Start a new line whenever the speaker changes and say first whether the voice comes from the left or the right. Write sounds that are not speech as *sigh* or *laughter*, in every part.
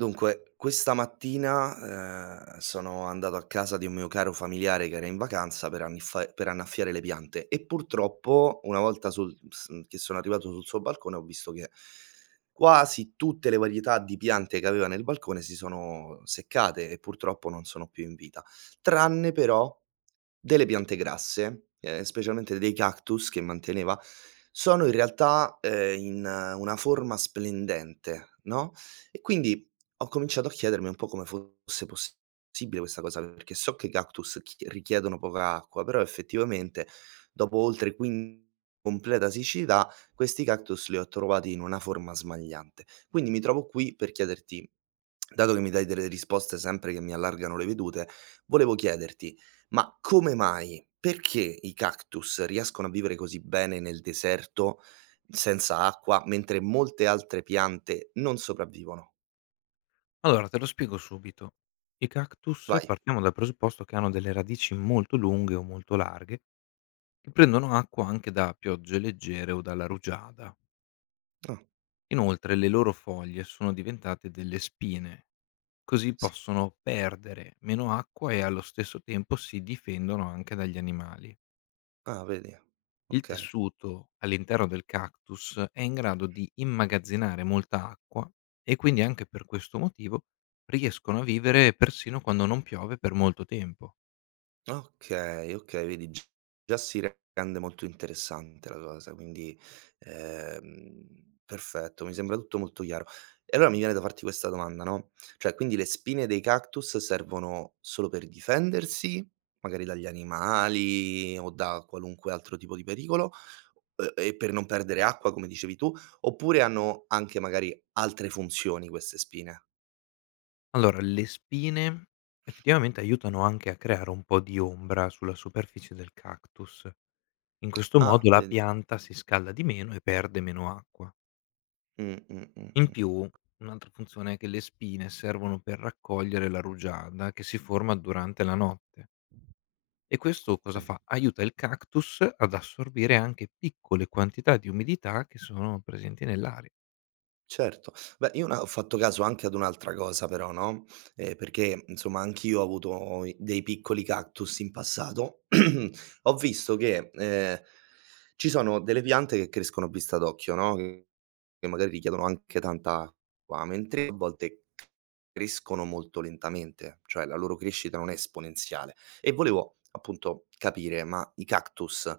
right: Dunque, questa mattina, sono andato a casa di un mio caro familiare che era in vacanza per anniffa per annaffiare le piante e purtroppo una volta sul s che sono arrivato sul suo balcone ho visto che quasi tutte le varietà di piante che aveva nel balcone si sono seccate e purtroppo non sono più in vita, tranne però delle piante grasse, specialmente dei cactus che manteneva, sono in realtà, in una forma splendente, no, e quindi ho cominciato a chiedermi un po' come fosse possibile questa cosa, perché so che i cactus richiedono poca acqua, però effettivamente dopo oltre 15 completa siccità, questi cactus li ho trovati in una forma smagliante. Quindi mi trovo qui per chiederti, dato che mi dai delle risposte sempre che mi allargano le vedute, volevo chiederti, ma come mai? Perché i cactus riescono a vivere così bene nel deserto senza acqua, mentre molte altre piante non sopravvivono?
left: Allora, te lo spiego subito. I cactus
right: Vai.
left: partiamo dal presupposto che hanno delle radici molto lunghe o molto larghe, che prendono acqua anche da piogge leggere o dalla rugiada.
right: Ah,
left: Inoltre le loro foglie sono diventate delle spine, così
right: sì.
left: possono perdere meno acqua e allo stesso tempo si difendono anche dagli animali.
right: Ah, vedi?
left: Il
right: Okay.
left: tessuto all'interno del cactus è in grado di immagazzinare molta acqua e quindi anche per questo motivo riescono a vivere persino quando non piove per molto tempo.
right: Okay, okay, vedi g già si rende molto interessante la cosa, quindi, perfetto, mi sembra tutto molto chiaro. E allora mi viene da farti questa domanda, no, cioè quindi le spine dei cactus servono solo per difendersi, magari dagli animali o da qualunque altro tipo di pericolo, e per non perdere acqua come dicevi tu, oppure hanno anche magari altre funzioni queste spine?
left: Allora, le spine effettivamente aiutano anche a creare un po' di ombra sulla superficie del cactus. In questo
right: Ah,
left: modo la
right: vedi?
left: pianta si scalda di meno e perde meno acqua.
right: Mh, mh, mh,
left: In
right: mh.
left: più, un'altra funzione è che le spine servono per raccogliere la rugiada che si forma durante la notte. E questo cosa
right: Okay,
left: fa? Aiuta il cactus ad assorbire anche piccole quantità di umidità che sono presenti nell'aria.
right: certo. Beh, io una ho fatto caso anche ad un'altra cosa però, no, perché insomma anch'io ho avuto i dei piccoli cactus in passato. *clears throat* Ho visto che, ci sono delle piante che crescono a vista d'occhio, no, che magari richiedono anche tanta acqua, mentre a volte crescono molto lentamente, cioè la loro crescita non è esponenziale. E volevo appunto capire, ma i cactus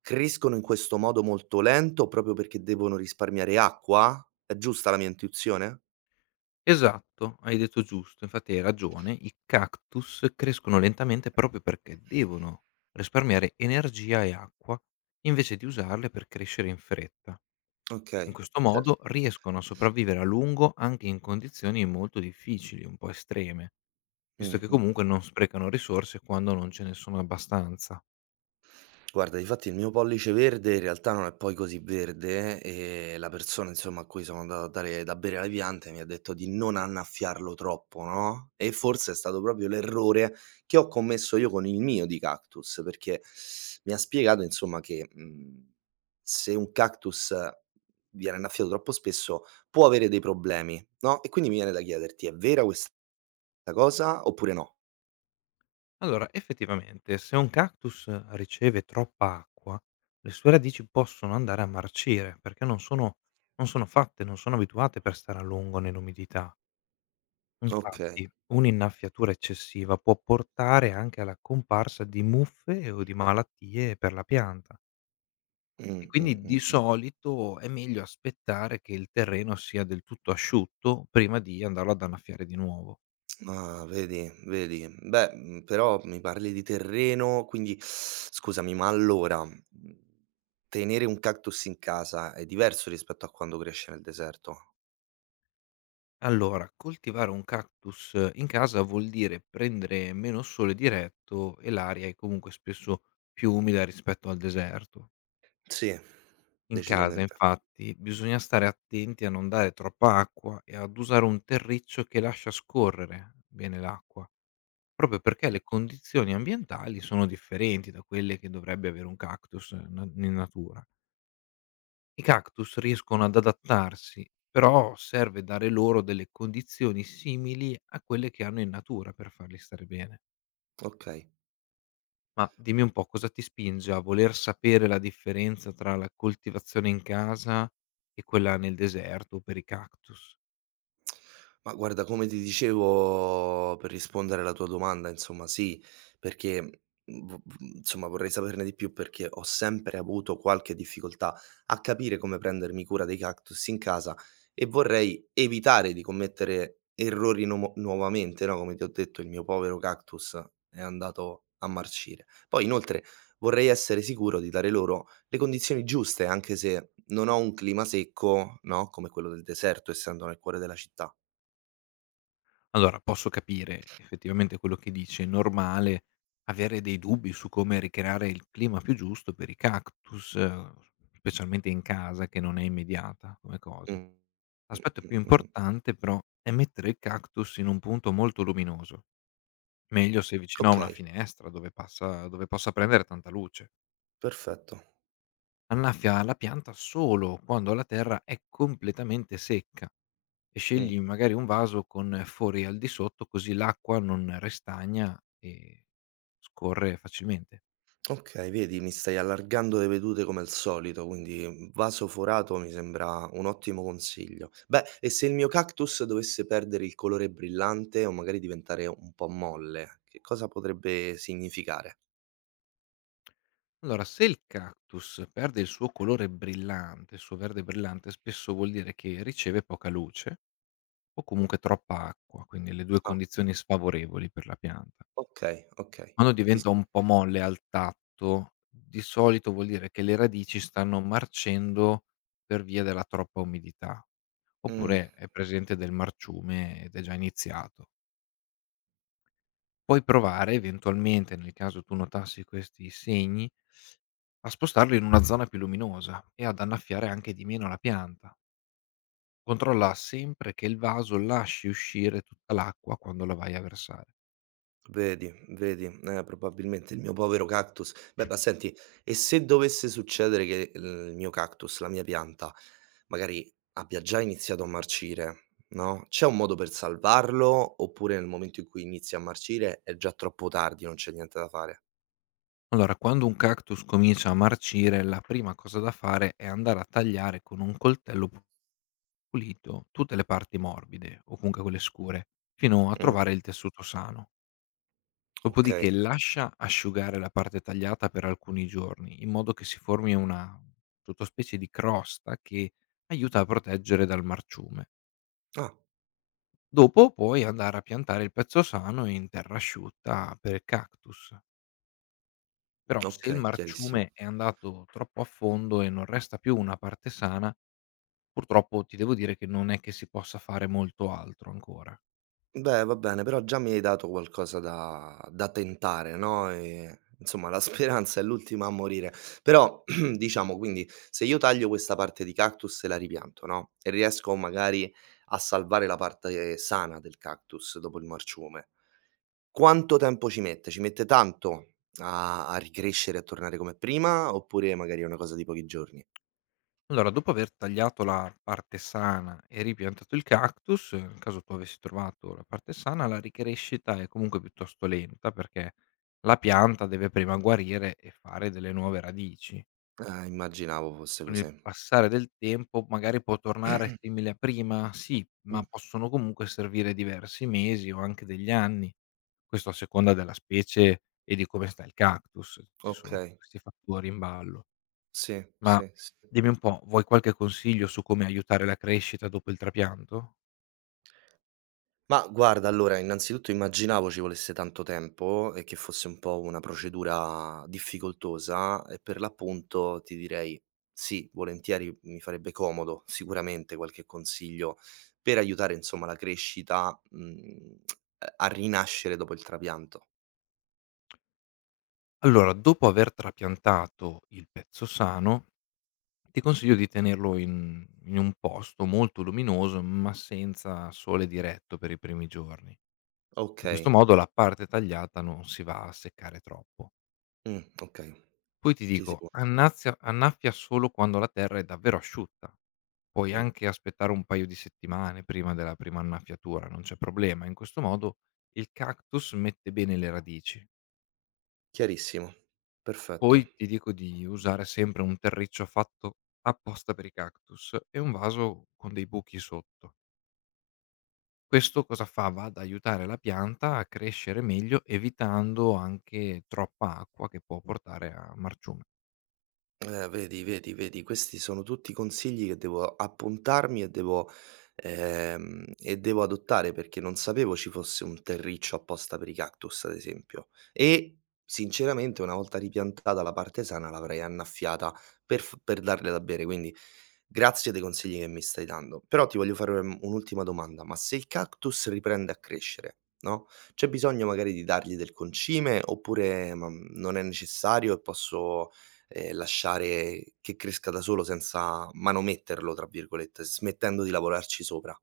right: crescono in questo modo molto lento proprio perché devono risparmiare acqua? È giusta la mia intuizione?
left: Esatto, hai detto giusto, infatti hai ragione, i cactus crescono lentamente proprio perché devono risparmiare energia e acqua invece di usarle per crescere in fretta. In
right: Okay,
left: questo
right: certo.
left: modo riescono a sopravvivere a lungo anche in condizioni molto difficili, un po' estreme, visto che
right: Mh-mh.
left: comunque non sprecano risorse quando non ce ne sono abbastanza.
right: Guarda, difatti il mio pollice verde in realtà non è poi così verde, e la persona insomma a cui sono andato a dare da bere alle piante mi ha detto di non annaffiarlo troppo, no, e forse è stato proprio l'errore che ho commesso io con il mio di cactus, perché mi ha spiegato insomma che, se un cactus viene annaffiato troppo spesso può avere dei problemi, no, e quindi mi viene da chiederti: è vera questa cosa oppure no?
left: Allora, effettivamente, se un cactus riceve troppa acqua, le sue radici possono andare a marcire perché non sono, non sono fatte, non sono abituate per stare a lungo nell'umidità. Infatti,
right: Okay.
left: un'innaffiatura eccessiva può portare anche alla comparsa di muffe o di malattie per la pianta.
right: Mh,
left: E
right: mh,
left: quindi di
right: mh, mh.
left: solito è meglio aspettare che il terreno sia del tutto asciutto prima di andarlo ad annaffiare di nuovo.
right: Ah, vedi, vedi. Beh, però mi parli di terreno, quindi scusami, ma allora, tenere un cactus in casa è diverso rispetto a quando cresce nel deserto?
left: Allora, coltivare un cactus in casa vuol dire prendere meno sole diretto e l'aria è comunque spesso più umida rispetto al deserto.
right: Sì,
left: In casa,
right: decisamente.
left: infatti, bisogna stare attenti a non dare troppa acqua e ad usare un terriccio che lascia scorrere bene l'acqua, proprio perché le condizioni ambientali sono differenti da quelle che dovrebbe avere un cactus in natura. I cactus riescono ad adattarsi, però serve dare loro delle condizioni simili a quelle che hanno in natura per farli stare bene.
right: Okay.
left: Ma dimmi un po' cosa ti spinge a voler sapere la differenza tra la coltivazione in casa e quella nel deserto per i cactus?
right: Ma guarda, come ti dicevo per rispondere alla tua domanda, insomma sì, perché mhmm, v v insomma vorrei saperne di più perché ho sempre avuto qualche difficoltà a capire come prendermi cura dei cactus in casa e vorrei evitare di commettere errori nuomo nuovamente, no, come ti ho detto il mio povero cactus è andato a marcire. Poi inoltre vorrei essere sicuro di dare loro le condizioni giuste, anche se non ho un clima secco, no, come quello del deserto, essendo nel cuore della città.
left: Allora, posso capire effettivamente quello che dici, è normale avere dei dubbi su come ricreare il clima più giusto per i cactus, specialmente in casa che non è immediata come cosa.
right: Mh,
left: L'aspetto più
right: mh, mh.
left: importante però è mettere il cactus in un punto molto luminoso, meglio se vicino a una
right: Okay,
left: finestra dove possa prendere tanta luce.
right: perfetto.
left: Annaffia la pianta solo quando la terra è completamente secca e
right: Mh.
left: scegli magari un vaso con fori al di sotto così l'acqua non restagna e scorre facilmente.
right: Okay, vedi, mi stai allargando le vedute come al solito, quindi, vaso forato mi sembra un ottimo consiglio. Beh, e se il mio cactus dovesse perdere il colore brillante o magari diventare un po' molle, che cosa potrebbe significare?
left: Allora, se il cactus perde il suo colore brillante, il suo verde brillante, spesso vuol dire che riceve poca luce o comunque troppa acqua, quindi le due
right: Ah,
left: condizioni sfavorevoli per la pianta.
right: okay, okay.
left: Quando
right: Ti
left: diventa un
right: seguo.
left: po' molle al tatto, di solito vuol dire che le radici stanno marcendo per via della troppa umidità,
right: Mh.
left: oppure è presente del marciume ed è già iniziato. Puoi provare eventualmente, nel caso tu notassi questi segni, a spostarlo in una zona più luminosa e ad annaffiare anche di meno la pianta. Controlla sempre che il vaso lasci uscire tutta l'acqua quando la vai a versare.
right: Vedi, vedi, probabilmente il mio povero cactus. Beh, ma senti, e se dovesse succedere che il mio cactus, la mia pianta, magari abbia già iniziato a marcire, no? C'è un modo per salvarlo? Oppure nel momento in cui inizia a marcire è già troppo tardi, non c'è niente da fare?
left: Allora, quando un cactus comincia a marcire, la prima cosa da fare è andare a tagliare con un coltello pulito tutte le parti morbide, o comunque quelle scure, fino a
right: Mm,
left: trovare il tessuto sano. Dopodiché
right: ok.
left: lascia asciugare la parte tagliata per alcuni giorni, in modo che si formi una sottospecie di crosta che aiuta a proteggere dal marciume.
right: Ah,
left: Dopo puoi andare a piantare il pezzo sano in terra asciutta per il cactus. Però se il
right: ok,
left: marciume
right: chiarissimo.
left: è andato troppo a fondo e non resta più una parte sana, purtroppo ti devo dire che non è che si possa fare molto altro ancora.
right: Beh, va bene, però già mi hai dato qualcosa da tentare, no, insomma la *laughs* speranza è l'ultima a morire. Però *clears throat* diciamo quindi se io taglio questa parte di cactus e la ripianto, no, e riesco magari a salvare la parte sana del cactus dopo il marciume, quanto tempo ci mette? Ci mette tanto a ricrescere, a tornare come prima, oppure magari è una cosa di pochi giorni?
left: Allora, dopo aver tagliato la parte sana e ripiantato il cactus, nel caso tu avessi trovato la parte sana, la ricrescita è comunque piuttosto lenta perché la pianta deve prima guarire e fare delle nuove radici.
right: Immaginavo fosse
left: Con il
right: così.
left: passare del tempo magari può tornare simile a prima? Sì, ma
right: Mh,
left: possono comunque servire diversi mesi o anche degli anni. Questo a seconda della specie e di come sta il cactus, ci sono
right: okay.
left: questi fattori in ballo.
right: Sì,
left: Ma
right: sì, sì.
left: dimmi un po', vuoi qualche consiglio su come aiutare la crescita dopo il trapianto?
right: Ma guarda, allora, innanzitutto immaginavo ci volesse tanto tempo e che fosse un po' una procedura difficoltosa e per l'appunto ti direi sì, volentieri mi farebbe comodo sicuramente qualche consiglio per aiutare insomma la crescita, a rinascere dopo il trapianto.
left: Allora, dopo aver trapiantato il pezzo sano, ti consiglio di tenerlo in un posto molto luminoso, ma senza sole diretto per i primi giorni. In questo
right: Okay,
left: modo la parte tagliata non si va a seccare troppo.
right: okay,
left: Poi ti
right: ti
left: dico,
right: seguo.
left: annazia annaffia solo quando la terra è davvero asciutta. Puoi
right: Mh,
left: anche aspettare un paio di settimane prima della prima annaffiatura, non c'è problema. In questo modo il cactus mette bene le radici.
right: chiarissimo, perfetto.
left: Poi ti dico di usare sempre un terriccio fatto apposta per i cactus e un vaso con dei buchi sotto. Questo cosa fa? Va ad aiutare la pianta a crescere meglio, evitando anche troppa acqua che può portare a marciume.
right: Vedi, vedi, vedi, questi sono tutti consigli che devo appuntarmi e devo, devo adottare perché non sapevo ci fosse un terriccio apposta per i cactus, ad esempio. E sinceramente, una volta ripiantata la parte sana, l'avrei annaffiata per, per darle da bere. Quindi grazie dei consigli che mi stai dando. Però ti voglio fare un'ultima domanda: ma se il cactus riprende a crescere, no? C'è bisogno magari di dargli del concime oppure ma, non è necessario e posso lasciare che cresca da solo senza "manometterlo" tra virgolette, smettendo di lavorarci sopra.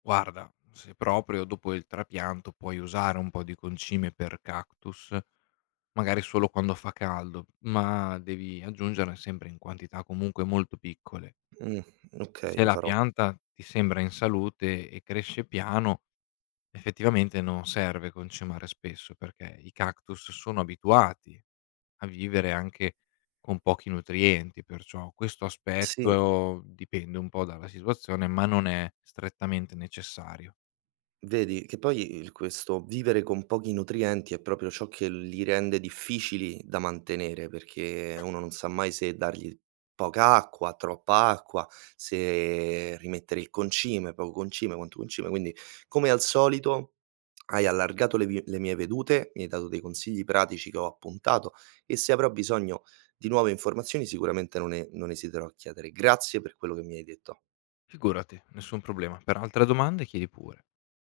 left: Guarda, se proprio dopo il trapianto puoi usare un po' di concime per cactus, magari solo quando fa caldo, ma devi aggiungerne sempre in quantità comunque molto piccole.
right: Mh, okay,
left: Se
right: lo
left: la
right: farò.
left: pianta ti sembra in salute e cresce piano, effettivamente non serve concimare spesso perché i cactus sono abituati a vivere anche con pochi nutrienti, perciò questo
right: Sì,
left: aspetto dipende un po' dalla situazione, ma non è strettamente necessario.
right: vedi che poi il questo vivere con pochi nutrienti è proprio ciò che li rende difficili da mantenere, perché uno non sa mai se dargli poca acqua, troppa acqua, se rimettere il concime, poco concime, quanto concime, quindi come al solito hai allargato le mie vedute, mi hai dato dei consigli pratici che ho appuntato e se avrò bisogno di nuove informazioni sicuramente non esiterò a chiedere. Grazie per quello che mi hai detto.
left: Figurati, nessun problema. Per altre domande chiedi pure.